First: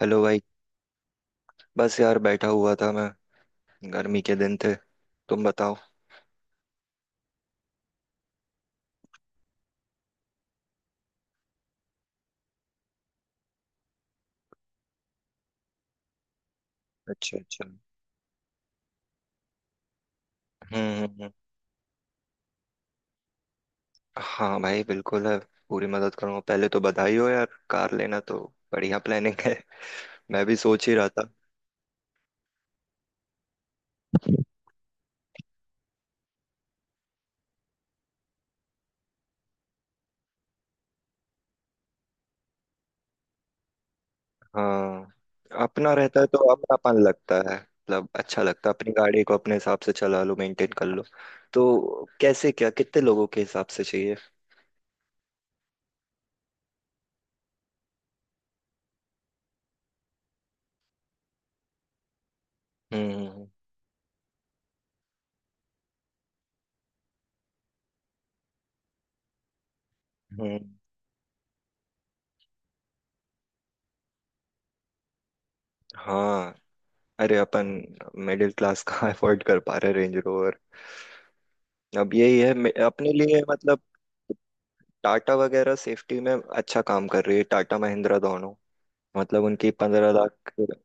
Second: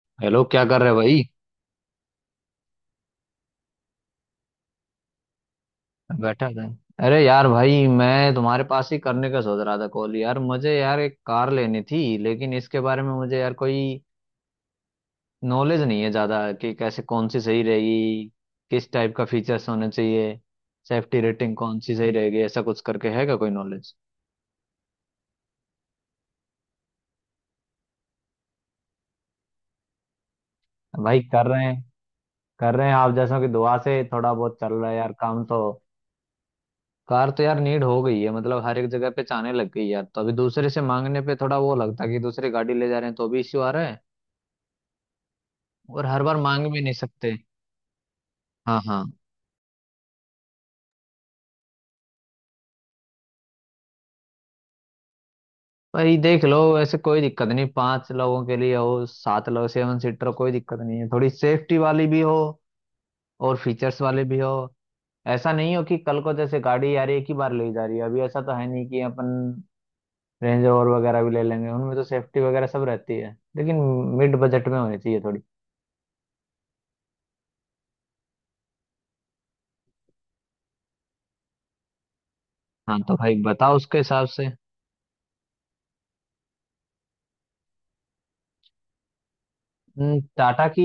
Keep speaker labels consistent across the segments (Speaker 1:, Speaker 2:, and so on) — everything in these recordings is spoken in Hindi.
Speaker 1: हेलो भाई।
Speaker 2: हेलो। क्या कर रहे भाई।
Speaker 1: बस यार बैठा हुआ था मैं। गर्मी के दिन थे। तुम बताओ।
Speaker 2: बैठा था। अरे यार भाई, मैं तुम्हारे पास ही करने का सोच रहा था कॉल। यार मुझे यार एक कार लेनी थी, लेकिन इसके बारे में मुझे यार कोई नॉलेज नहीं है ज़्यादा, कि कैसे, कौन
Speaker 1: अच्छा
Speaker 2: सी सही
Speaker 1: अच्छा,
Speaker 2: रहेगी, किस टाइप का फीचर्स होने चाहिए,
Speaker 1: हम्म,
Speaker 2: सेफ्टी
Speaker 1: हम्म।
Speaker 2: रेटिंग कौन सी सही रहेगी, ऐसा कुछ करके है क्या कोई नॉलेज।
Speaker 1: हाँ भाई बिल्कुल है, पूरी मदद करूंगा। पहले तो बधाई हो यार, कार लेना तो बढ़िया प्लानिंग है मैं भी सोच ही रहा
Speaker 2: भाई
Speaker 1: था।
Speaker 2: कर रहे हैं, कर रहे हैं आप जैसों की दुआ से थोड़ा बहुत चल रहा है यार काम तो। कार तो यार नीड हो गई है, मतलब हर एक जगह पे जाने लग गई यार, तो अभी दूसरे से मांगने पे थोड़ा वो लगता है कि दूसरी गाड़ी ले जा रहे हैं, तो भी इश्यू आ रहा है।
Speaker 1: हाँ, अपना
Speaker 2: और
Speaker 1: रहता
Speaker 2: हर
Speaker 1: है
Speaker 2: बार
Speaker 1: तो
Speaker 2: मांग भी नहीं
Speaker 1: अपनापन लगता
Speaker 2: सकते।
Speaker 1: है, मतलब अच्छा लगता है,
Speaker 2: हाँ,
Speaker 1: अपनी
Speaker 2: हाँ।
Speaker 1: गाड़ी को अपने हिसाब से चला लो, मेंटेन कर लो। तो कैसे क्या, कितने लोगों के हिसाब से चाहिए?
Speaker 2: भाई देख लो, ऐसे कोई दिक्कत नहीं, पांच लोगों के लिए हो, सात लोग सेवन सीटर कोई दिक्कत नहीं है, थोड़ी सेफ्टी वाली भी हो
Speaker 1: हम्म हम्म,
Speaker 2: और फीचर्स वाली भी हो। ऐसा नहीं हो कि कल को जैसे गाड़ी, यार एक ही बार ले जा रही है अभी, ऐसा तो है नहीं कि अपन
Speaker 1: हम्म,
Speaker 2: रेंज
Speaker 1: हम्म।
Speaker 2: रोवर वगैरह भी ले लेंगे, उनमें तो सेफ्टी वगैरह सब रहती है लेकिन। मिड बजट में होनी चाहिए थोड़ी।
Speaker 1: हाँ। अरे अपन मिडिल क्लास कहाँ अफोर्ड कर पा रहे रेंज रोवर। अब यही है
Speaker 2: हाँ,
Speaker 1: अपने
Speaker 2: तो भाई
Speaker 1: लिए
Speaker 2: बताओ
Speaker 1: मतलब।
Speaker 2: उसके हिसाब से।
Speaker 1: टाटा वगैरह सेफ्टी में अच्छा काम कर रही है, टाटा महिंद्रा दोनों। मतलब उनकी पंद्रह
Speaker 2: हम्म,
Speaker 1: लाख
Speaker 2: टाटा की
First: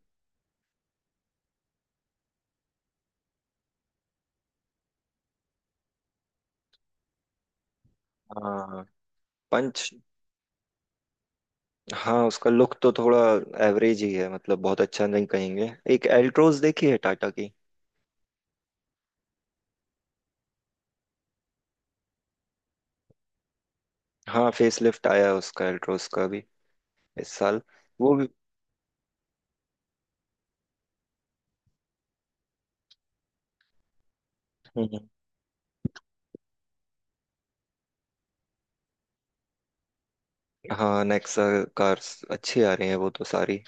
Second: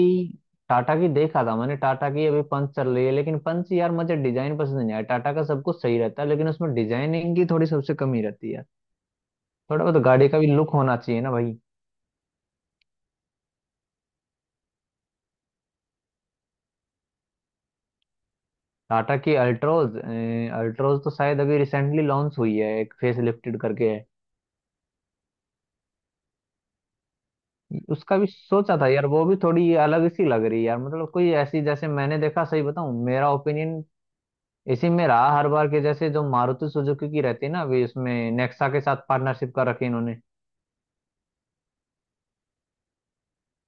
Speaker 2: टाटा की देखा था मैंने। टाटा की अभी पंच चल रही है, लेकिन पंच यार मुझे डिजाइन पसंद नहीं आया। टाटा का सब कुछ सही रहता है, लेकिन उसमें डिजाइनिंग की थोड़ी सबसे कमी रहती है यार।
Speaker 1: हाँ,
Speaker 2: थोड़ा
Speaker 1: पंच।
Speaker 2: बहुत गाड़ी का भी लुक होना चाहिए ना भाई।
Speaker 1: हाँ, उसका लुक तो थोड़ा एवरेज ही है, मतलब बहुत अच्छा नहीं कहेंगे। एक एल्ट्रोज देखी है टाटा की।
Speaker 2: टाटा की अल्ट्रोज। अल्ट्रोज तो शायद अभी रिसेंटली लॉन्च हुई है, एक फेस लिफ्टेड करके है।
Speaker 1: हाँ फेसलिफ्ट आया है उसका, एल्ट्रोज का भी, इस साल। वो
Speaker 2: उसका भी
Speaker 1: भी।
Speaker 2: सोचा था यार, वो भी थोड़ी अलग सी लग रही है यार, मतलब कोई ऐसी। जैसे मैंने देखा, सही बताऊं मेरा ओपिनियन, इसी
Speaker 1: हम्म,
Speaker 2: में रहा हर बार के जैसे, जो मारुति सुजुकी की रहती है ना, अभी इसमें नेक्सा के साथ पार्टनरशिप का रखी इन्होंने,
Speaker 1: हाँ नेक्सा कार्स अच्छी आ रही है वो तो सारी।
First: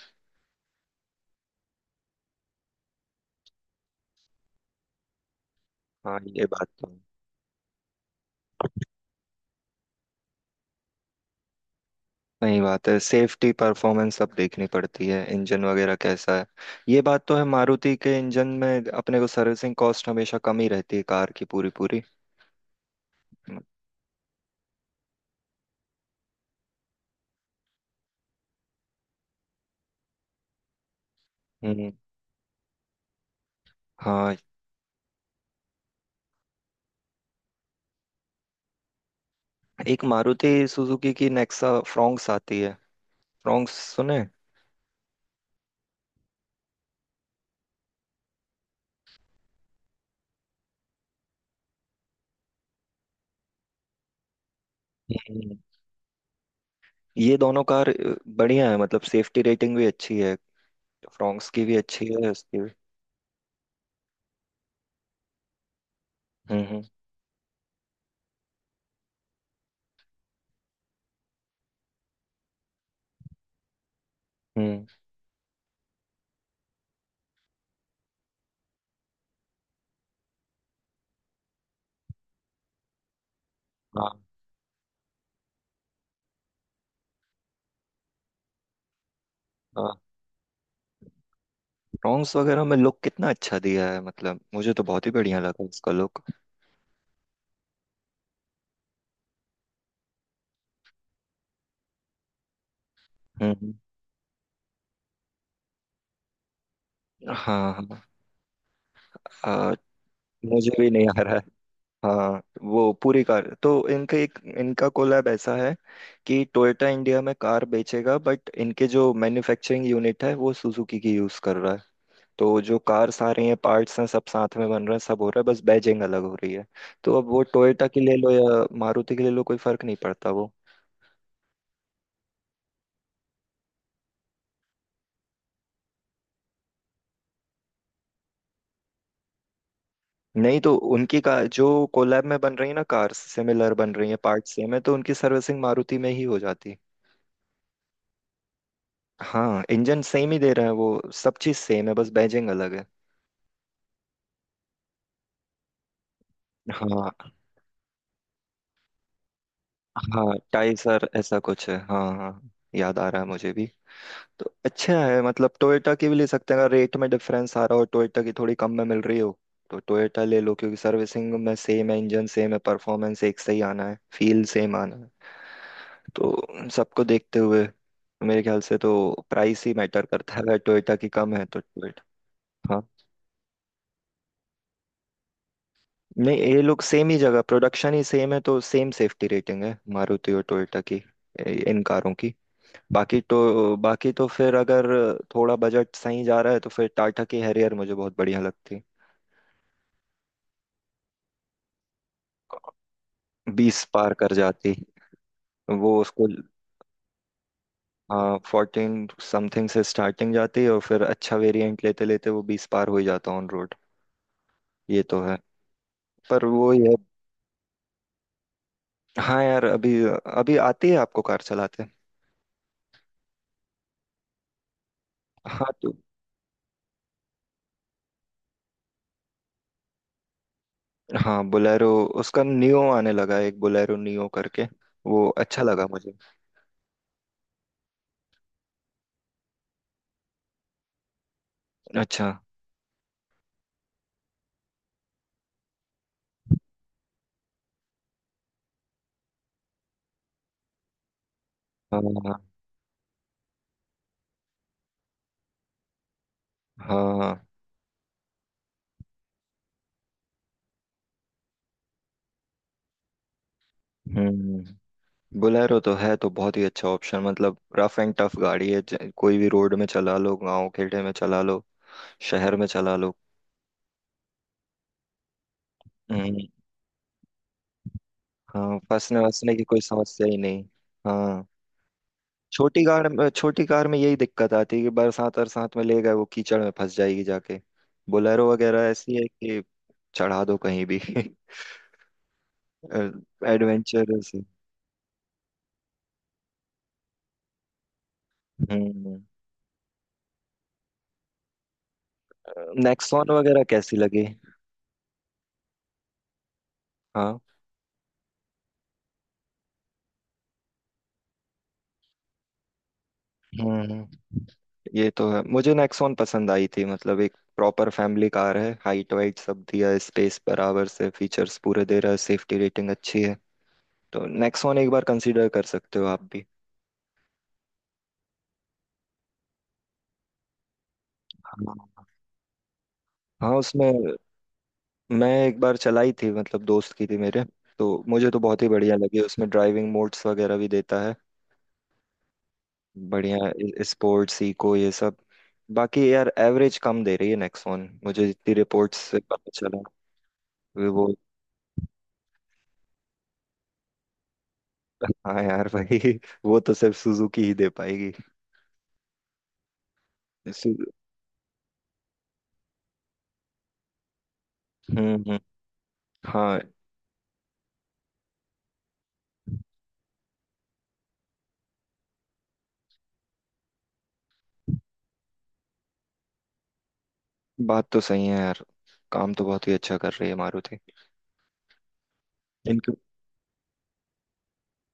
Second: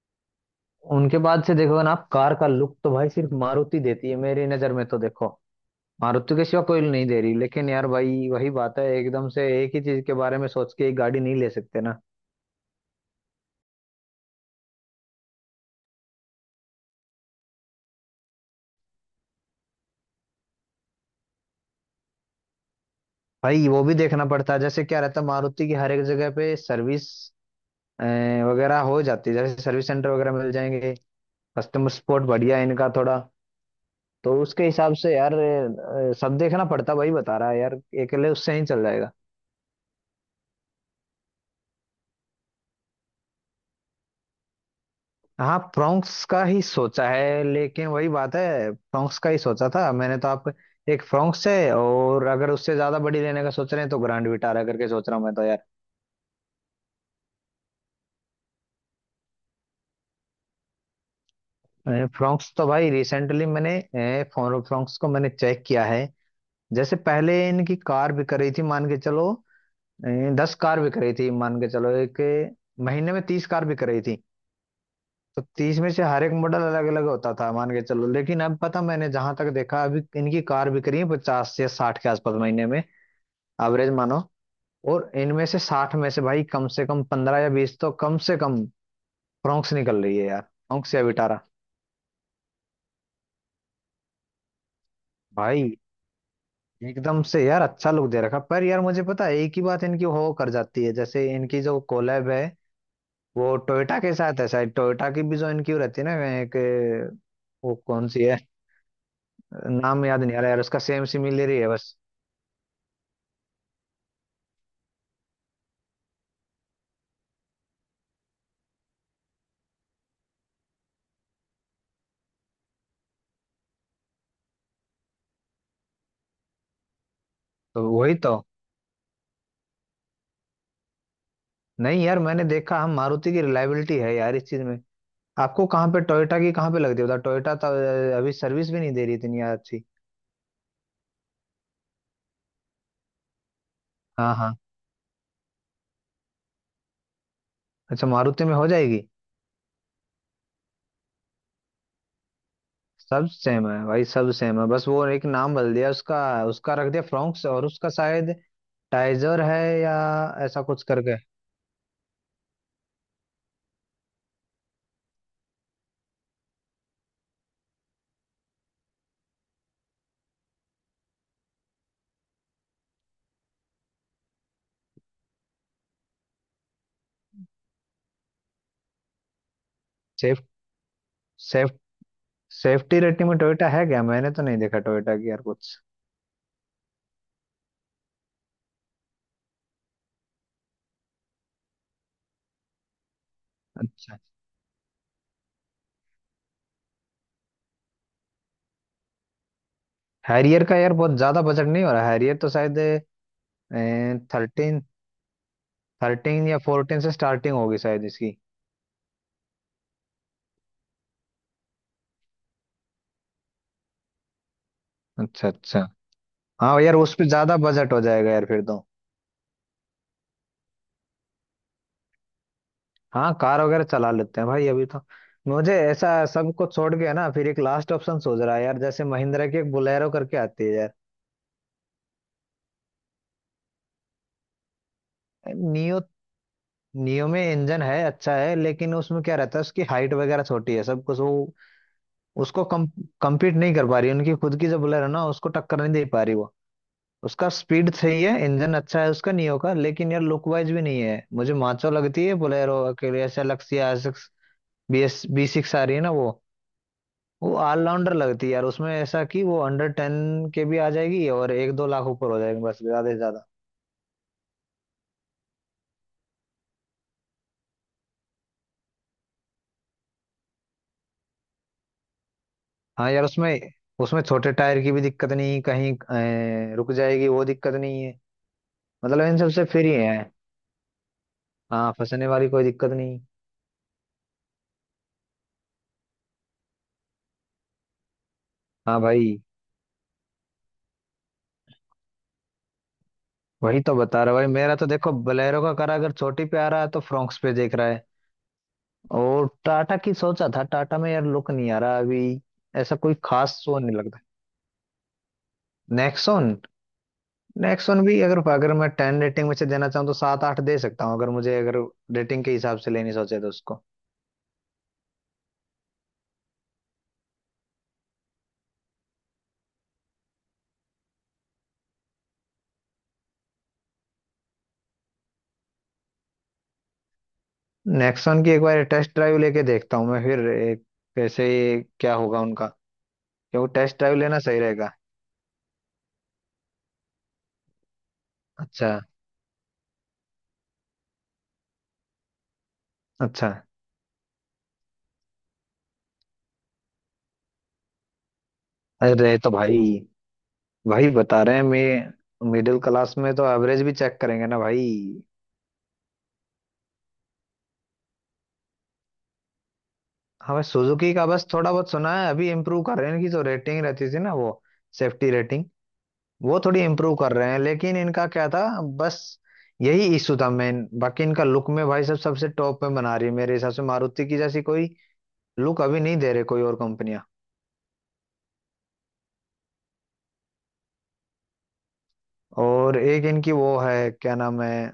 Speaker 2: उनके बाद से देखोगे ना आप, कार का लुक तो भाई सिर्फ मारुति देती है मेरी नजर में तो। देखो,
Speaker 1: हाँ
Speaker 2: मारुति
Speaker 1: ये
Speaker 2: के सिवा
Speaker 1: बात
Speaker 2: कोई
Speaker 1: तो
Speaker 2: नहीं दे रही, लेकिन यार भाई वही बात है, एकदम से एक ही चीज के बारे में सोच के एक गाड़ी नहीं ले सकते ना
Speaker 1: सही बात है, सेफ्टी, परफॉर्मेंस सब देखनी पड़ती है, इंजन वगैरह कैसा है। ये बात तो है, मारुति के इंजन में अपने को सर्विसिंग कॉस्ट हमेशा कम ही रहती है, कार की पूरी पूरी।
Speaker 2: भाई। वो भी देखना पड़ता है, जैसे क्या रहता है मारुति की, हर एक जगह पे सर्विस वगैरह हो जाती है, जैसे सर्विस सेंटर वगैरह मिल जाएंगे, कस्टमर
Speaker 1: हम्म।
Speaker 2: सपोर्ट बढ़िया है इनका थोड़ा। तो
Speaker 1: हाँ
Speaker 2: उसके हिसाब से यार, सब देखना पड़ता है, वही बता रहा है यार, अकेले उससे नहीं चल जाएगा।
Speaker 1: एक मारुति सुजुकी की नेक्सा फ्रॉन्क्स आती है, फ्रॉन्क्स सुने।
Speaker 2: हाँ, फ्रोंक्स का ही सोचा है, लेकिन वही बात है। फ्रोंक्स का ही सोचा था मैंने तो। आप, एक फ्रोंक्स है, और अगर उससे ज्यादा बड़ी लेने का सोच रहे हैं तो ग्रैंड विटारा करके सोच रहा हूँ मैं तो
Speaker 1: हम्म।
Speaker 2: यार।
Speaker 1: ये दोनों कार बढ़िया है मतलब, सेफ्टी रेटिंग भी अच्छी है, फ्रॉन्क्स की भी अच्छी है,
Speaker 2: फ्रोंक्स
Speaker 1: उसकी
Speaker 2: तो
Speaker 1: भी।
Speaker 2: भाई रिसेंटली मैंने अ, फोन फ्रोंक्स को मैंने चेक किया है।
Speaker 1: हम्म,
Speaker 2: जैसे पहले इनकी कार बिक रही थी मान के चलो, अ, 10 कार बिक रही थी मान के चलो, एक महीने में 30 कार बिक रही थी।
Speaker 1: हम्म,
Speaker 2: तो तीस में से हर एक मॉडल अलग अलग होता था मान के चलो, लेकिन अब पता मैंने जहां तक देखा अभी इनकी कार बिक रही है 50 से 60 के आसपास महीने में, एवरेज मानो।
Speaker 1: हाँ
Speaker 2: और इनमें से 60 में से भाई कम से कम 15 या 20 तो कम से कम फ्रोंक्स
Speaker 1: हाँ।
Speaker 2: निकल रही है यार, फ्रोंक्स या विटारा।
Speaker 1: फ्रॉन्क्स वगैरह में लुक कितना अच्छा दिया है, मतलब मुझे तो बहुत ही बढ़िया लगा
Speaker 2: भाई
Speaker 1: उसका लुक।
Speaker 2: एकदम से यार अच्छा लुक दे रखा, पर यार मुझे पता है एक ही बात इनकी हो कर जाती है। जैसे इनकी जो कोलैब है वो
Speaker 1: हम्म।
Speaker 2: टोयोटा के साथ है शायद, टोयोटा की भी जो इनकी वो रहती है ना एक,
Speaker 1: हाँ
Speaker 2: वो
Speaker 1: हाँ।
Speaker 2: कौन सी है,
Speaker 1: हाँ
Speaker 2: नाम याद नहीं आ रहा यार
Speaker 1: मुझे
Speaker 2: उसका,
Speaker 1: भी
Speaker 2: सेम
Speaker 1: नहीं आ रहा है।
Speaker 2: सिमिलर ही है बस।
Speaker 1: हाँ, वो पूरी कार तो, इनका कोलैब ऐसा है कि टोयोटा इंडिया में कार बेचेगा, बट इनके जो मैन्युफैक्चरिंग यूनिट है वो सुजुकी की यूज कर रहा है। तो जो कार्स आ रही हैं, पार्ट्स हैं, सब साथ में बन रहे हैं, सब हो रहा है, बस बैजिंग अलग हो रही है। तो अब वो टोयोटा
Speaker 2: तो
Speaker 1: की
Speaker 2: वही
Speaker 1: ले लो
Speaker 2: तो।
Speaker 1: या मारुति की ले लो, कोई फर्क नहीं पड़ता वो।
Speaker 2: नहीं यार मैंने देखा हम, मारुति की रिलायबिलिटी है यार इस चीज में। आपको कहाँ पे टोयोटा की, कहाँ पे लग रही है टोयोटा तो, अभी सर्विस भी नहीं दे रही इतनी अच्छी।
Speaker 1: नहीं, तो उनकी का जो कोलैब में बन रही है ना कार्स, सिमिलर बन रही है,
Speaker 2: हाँ,
Speaker 1: पार्ट
Speaker 2: हाँ,
Speaker 1: सेम है, तो उनकी सर्विसिंग मारुति में ही हो जाती है।
Speaker 2: अच्छा मारुति में हो जाएगी।
Speaker 1: हाँ इंजन सेम ही दे रहा है वो, सब चीज सेम है, बस बैजिंग अलग है।
Speaker 2: सब सेम है भाई, सब सेम है, बस वो एक नाम बदल दिया उसका, उसका रख दिया
Speaker 1: हाँ
Speaker 2: फ्रोंक्स, और उसका शायद टाइजर है या
Speaker 1: हाँ,
Speaker 2: ऐसा कुछ
Speaker 1: टाइसर
Speaker 2: करके।
Speaker 1: ऐसा कुछ है, हाँ हाँ, याद आ रहा है मुझे भी। तो अच्छा है, मतलब टोयोटा की भी ले सकते हैं अगर रेट में डिफरेंस आ रहा हो, टोयोटा की थोड़ी कम में मिल रही हो तो टोयोटा ले लो, क्योंकि सर्विसिंग में सेम है, इंजन सेम है, परफॉर्मेंस एक से ही आना है, फील सेम आना है। तो सबको देखते हुए मेरे ख्याल से तो प्राइस ही मैटर करता
Speaker 2: सेफ
Speaker 1: है, अगर टोयोटा की कम है तो
Speaker 2: सेफ
Speaker 1: टोयोटा।
Speaker 2: सेफ्टी रेटिंग में टोयोटा है क्या, मैंने तो नहीं देखा टोयोटा की यार कुछ।
Speaker 1: नहीं ये लोग सेम ही जगह, प्रोडक्शन ही सेम है, तो सेम सेफ्टी रेटिंग है मारुति और टोयोटा की, इन कारों की। बाकी तो,
Speaker 2: अच्छा,
Speaker 1: फिर अगर थोड़ा बजट सही जा रहा है तो फिर टाटा की हैरियर मुझे बहुत बढ़िया लगती।
Speaker 2: हैरियर का यार बहुत ज्यादा बजट नहीं हो रहा, हैरियर तो शायद
Speaker 1: 20 पार कर जाती
Speaker 2: थर्टीन
Speaker 1: वो उसको।
Speaker 2: 13 या 14 से स्टार्टिंग होगी शायद
Speaker 1: हाँ
Speaker 2: इसकी।
Speaker 1: 14 समथिंग से स्टार्टिंग जाती है, और फिर अच्छा वेरिएंट लेते लेते वो 20 पार हो ही जाता ऑन रोड। ये तो है।
Speaker 2: अच्छा, अच्छा।
Speaker 1: पर वो
Speaker 2: हाँ
Speaker 1: ये।
Speaker 2: यार उस पे ज्यादा बजट हो जाएगा यार फिर तो।
Speaker 1: हाँ यार, अभी अभी आती है आपको कार चलाते।
Speaker 2: हाँ कार वगैरह चला लेते हैं भाई अभी तो।
Speaker 1: हाँ
Speaker 2: मुझे
Speaker 1: तो,
Speaker 2: ऐसा सब कुछ छोड़ के है ना, फिर एक लास्ट ऑप्शन सोच रहा है यार, जैसे महिंद्रा की एक बोलेरो करके आती है यार।
Speaker 1: हाँ बोलेरो, उसका नियो आने लगा है, एक बोलेरो नियो करके, वो अच्छा लगा
Speaker 2: नियो।
Speaker 1: मुझे।
Speaker 2: नियो में इंजन है अच्छा है, लेकिन उसमें क्या रहता है, उसकी हाइट वगैरह छोटी है सब कुछ। वो
Speaker 1: अच्छा,
Speaker 2: उसको कम compete नहीं कर पा रही, उनकी खुद की जो बोलेरो ना उसको टक्कर नहीं दे पा रही वो। उसका स्पीड सही है, इंजन अच्छा है उसका नियो का, लेकिन यार लुक वाइज भी नहीं है, मुझे माचो लगती
Speaker 1: हाँ
Speaker 2: है बोलेरो के लिए ऐसे, लक्सिया। BS6 आ रही है ना वो
Speaker 1: हाँ।
Speaker 2: वो ऑलराउंडर लगती है यार। उसमें ऐसा कि वो अंडर 10 के भी आ जाएगी, और एक दो लाख ऊपर हो जाएगी बस ज्यादा से ज्यादा।
Speaker 1: हम्म, बोलेरो तो है तो बहुत ही अच्छा ऑप्शन, मतलब रफ एंड टफ गाड़ी है, कोई भी रोड में चला लो, गांव खेड़े में चला लो, शहर में चला
Speaker 2: हाँ
Speaker 1: लो।
Speaker 2: यार उसमें, उसमें छोटे टायर की भी दिक्कत नहीं कहीं।
Speaker 1: हम्म।
Speaker 2: रुक जाएगी, वो दिक्कत नहीं है,
Speaker 1: हाँ, फंसने
Speaker 2: मतलब इन
Speaker 1: वसने की
Speaker 2: सबसे
Speaker 1: कोई
Speaker 2: फ्री है।
Speaker 1: समस्या ही नहीं। हाँ,
Speaker 2: हाँ, फंसने वाली कोई दिक्कत नहीं।
Speaker 1: छोटी कार में यही दिक्कत आती है कि बरसात अरसात में ले गए वो कीचड़ में फंस जाएगी जाके। बोलेरो वगैरह
Speaker 2: हाँ
Speaker 1: ऐसी है
Speaker 2: भाई।
Speaker 1: कि चढ़ा दो कहीं भी
Speaker 2: वही तो बता
Speaker 1: एडवेंचरस।
Speaker 2: रहा भाई मेरा, तो देखो बलेरो का करा, अगर छोटी पे आ रहा है तो फ्रॉक्स पे देख रहा है।
Speaker 1: हम्म।
Speaker 2: और टाटा की सोचा था, टाटा में यार लुक नहीं आ रहा अभी, ऐसा कोई
Speaker 1: नेक्सॉन वगैरह
Speaker 2: खास वो
Speaker 1: कैसी
Speaker 2: नहीं लगता।
Speaker 1: लगी?
Speaker 2: नेक्सॉन।
Speaker 1: हाँ।
Speaker 2: नेक्स्ट वन भी, अगर अगर मैं 10 रेटिंग में से देना चाहूँ तो सात आठ दे सकता हूँ, अगर मुझे अगर रेटिंग के हिसाब से लेनी सोचे तो उसको।
Speaker 1: हम्म, ये तो है। मुझे नेक्सॉन पसंद आई थी, मतलब एक प्रॉपर फैमिली कार है, हाइट वाइट सब दिया है, स्पेस बराबर से, फीचर्स पूरे दे रहा है, सेफ्टी रेटिंग अच्छी है, तो नेक्सॉन एक बार कंसीडर कर सकते हो आप भी।
Speaker 2: नेक्स्ट वन की एक बार टेस्ट ड्राइव लेके देखता हूँ मैं फिर, एक कैसे
Speaker 1: हाँ।
Speaker 2: क्या होगा उनका,
Speaker 1: हाँ
Speaker 2: क्योंकि
Speaker 1: उसमें,
Speaker 2: टेस्ट ड्राइव लेना सही रहेगा।
Speaker 1: मैं एक बार चलाई थी, मतलब दोस्त की थी मेरे, तो मुझे तो बहुत ही बढ़िया
Speaker 2: अच्छा,
Speaker 1: लगी, उसमें ड्राइविंग मोड्स वगैरह भी देता है,
Speaker 2: अच्छा।
Speaker 1: बढ़िया स्पोर्ट्स, इको ये सब। बाकी यार एवरेज कम दे रही है नेक्सॉन, मुझे जितनी रिपोर्ट्स से
Speaker 2: अरे
Speaker 1: पता
Speaker 2: तो भाई,
Speaker 1: चला, वे वो।
Speaker 2: भाई बता रहे हैं, मैं मिडिल क्लास में तो एवरेज भी चेक करेंगे ना भाई।
Speaker 1: हाँ यार भाई वो तो सिर्फ सुजुकी ही दे पाएगी।
Speaker 2: हमें
Speaker 1: सु-
Speaker 2: सुजुकी का बस थोड़ा बहुत सुना है, अभी इम्प्रूव कर रहे हैं इनकी जो रेटिंग रहती थी ना वो,
Speaker 1: हम्म
Speaker 2: सेफ्टी
Speaker 1: हम्म,
Speaker 2: रेटिंग, वो
Speaker 1: हाँ,
Speaker 2: थोड़ी इम्प्रूव कर रहे हैं लेकिन। इनका क्या था बस यही इशू था मेन, बाकी इनका लुक में भाई सब सबसे टॉप में बना रही है, मेरे हिसाब से मारुति की जैसी कोई लुक अभी नहीं दे रहे कोई और कंपनियां।
Speaker 1: बात तो सही है यार, काम तो बहुत ही अच्छा कर रही है मारुति। इनके।
Speaker 2: और एक इनकी वो है क्या नाम है,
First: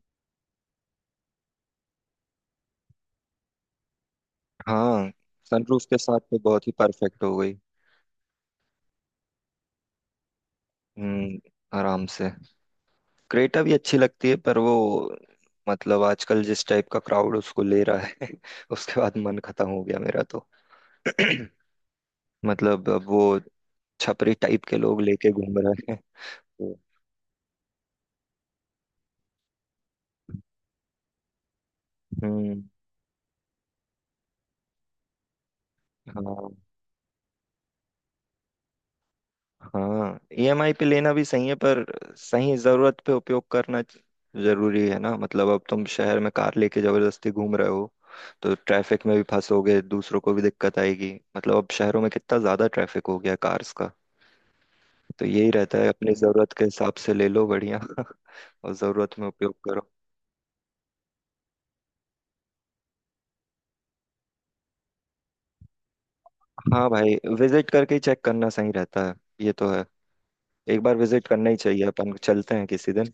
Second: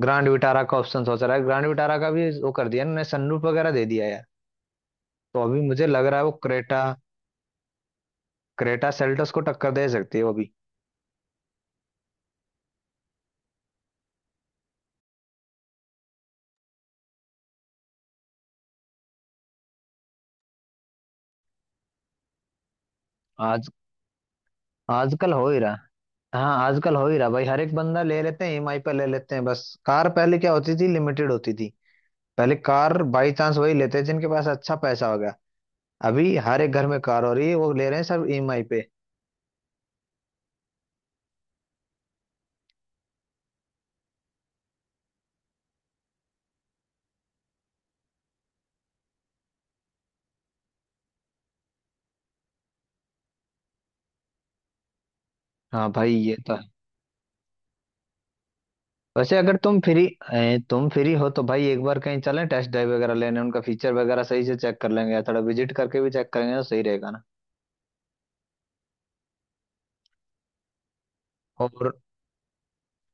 Speaker 2: ग्रैंड विटारा का ऑप्शन सोच रहा है। ग्रैंड विटारा का भी वो कर दिया इन्होंने, सनरूफ वगैरह दे दिया यार,
Speaker 1: हाँ,
Speaker 2: तो अभी
Speaker 1: सनरूफ
Speaker 2: मुझे
Speaker 1: के
Speaker 2: लग
Speaker 1: साथ
Speaker 2: रहा है वो
Speaker 1: तो बहुत ही
Speaker 2: क्रेटा,
Speaker 1: परफेक्ट हो गई।
Speaker 2: क्रेटा सेल्टोस को टक्कर दे सकती है वो भी।
Speaker 1: हम्म, आराम से। क्रेटा भी अच्छी लगती है, पर वो, मतलब आजकल जिस टाइप का क्राउड उसको ले रहा है उसके बाद मन खत्म हो गया मेरा तो। मतलब अब वो
Speaker 2: आज,
Speaker 1: छपरी टाइप के लोग लेके
Speaker 2: आजकल हो
Speaker 1: घूम
Speaker 2: ही रहा।
Speaker 1: रहे हैं।
Speaker 2: हाँ,
Speaker 1: तो,
Speaker 2: आजकल हो ही रहा भाई, हर एक बंदा ले लेते हैं, ईएमआई पे ले लेते हैं बस। कार पहले क्या होती थी, लिमिटेड होती थी। पहले
Speaker 1: हम्म।
Speaker 2: कार बाई चांस वही लेते हैं जिनके पास अच्छा पैसा होगा,
Speaker 1: हाँ
Speaker 2: अभी हर एक घर में कार हो रही है, वो ले रहे हैं सब ईएमआई पे।
Speaker 1: हाँ, ईएमआई पे लेना भी सही है पर सही जरूरत पे उपयोग करना जरूरी है ना, मतलब अब तुम शहर में कार लेके जबरदस्ती घूम रहे हो तो ट्रैफिक में भी फंसोगे, दूसरों को भी दिक्कत आएगी, मतलब अब शहरों में कितना ज्यादा ट्रैफिक हो गया, कार्स का। तो यही रहता है,
Speaker 2: हाँ
Speaker 1: अपनी
Speaker 2: भाई, ये
Speaker 1: जरूरत
Speaker 2: तो
Speaker 1: के
Speaker 2: है।
Speaker 1: हिसाब से ले लो बढ़िया और जरूरत में
Speaker 2: वैसे
Speaker 1: उपयोग
Speaker 2: अगर
Speaker 1: करो।
Speaker 2: तुम फ्री हो तो भाई एक बार कहीं चलें, टेस्ट ड्राइव वगैरह लेने, उनका फीचर वगैरह सही से चेक कर लेंगे, या थोड़ा विजिट करके भी चेक करेंगे तो सही
Speaker 1: हाँ
Speaker 2: रहेगा
Speaker 1: भाई,
Speaker 2: ना।
Speaker 1: विजिट करके ही चेक करना सही रहता है, ये तो है, एक बार विजिट करना ही चाहिए,
Speaker 2: और
Speaker 1: अपन चलते हैं किसी दिन।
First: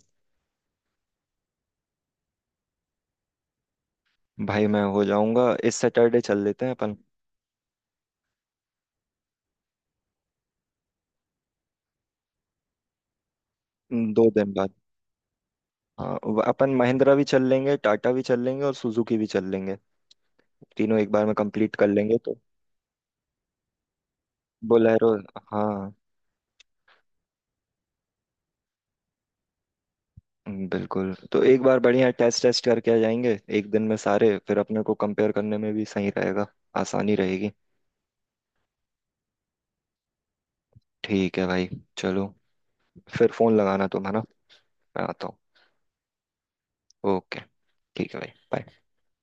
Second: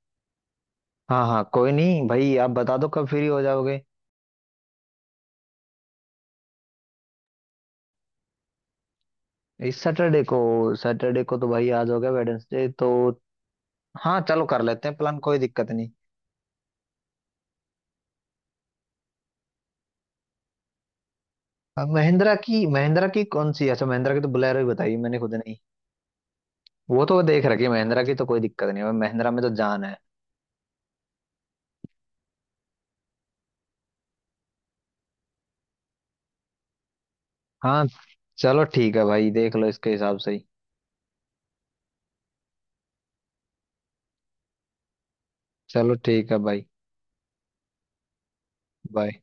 Speaker 2: हाँ, हाँ कोई नहीं भाई, आप बता दो कब फ्री हो जाओगे।
Speaker 1: भाई मैं हो जाऊंगा, इस सैटरडे चल लेते हैं अपन।
Speaker 2: इस सैटरडे को तो भाई आज हो गया वेडनेसडे तो। हाँ
Speaker 1: दो
Speaker 2: चलो
Speaker 1: दिन
Speaker 2: कर
Speaker 1: बाद।
Speaker 2: लेते हैं प्लान, कोई दिक्कत नहीं।
Speaker 1: हाँ, अपन महिंद्रा भी चल लेंगे, टाटा भी चल लेंगे, और सुजुकी भी चल लेंगे, तीनों एक बार में कंप्लीट कर
Speaker 2: अब
Speaker 1: लेंगे तो।
Speaker 2: महिंद्रा की कौन सी, अच्छा महिंद्रा की तो बोलेरो ही बताई
Speaker 1: बोलेरो,
Speaker 2: मैंने, खुद नहीं,
Speaker 1: हाँ।
Speaker 2: वो तो देख रखी है, महिंद्रा की तो कोई दिक्कत नहीं है, महिंद्रा में तो जान है।
Speaker 1: बिल्कुल, तो एक बार बढ़िया टेस्ट टेस्ट करके आ जाएंगे एक दिन में सारे, फिर अपने को कंपेयर करने में भी सही रहेगा, आसानी रहेगी।
Speaker 2: हाँ चलो ठीक है भाई, देख लो इसके हिसाब से ही।
Speaker 1: ठीक है भाई, चलो, फिर फोन लगाना तुम, है ना, मैं आता हूँ।
Speaker 2: चलो ठीक है भाई।
Speaker 1: ओके, ठीक है भाई bye।
Speaker 2: बाय।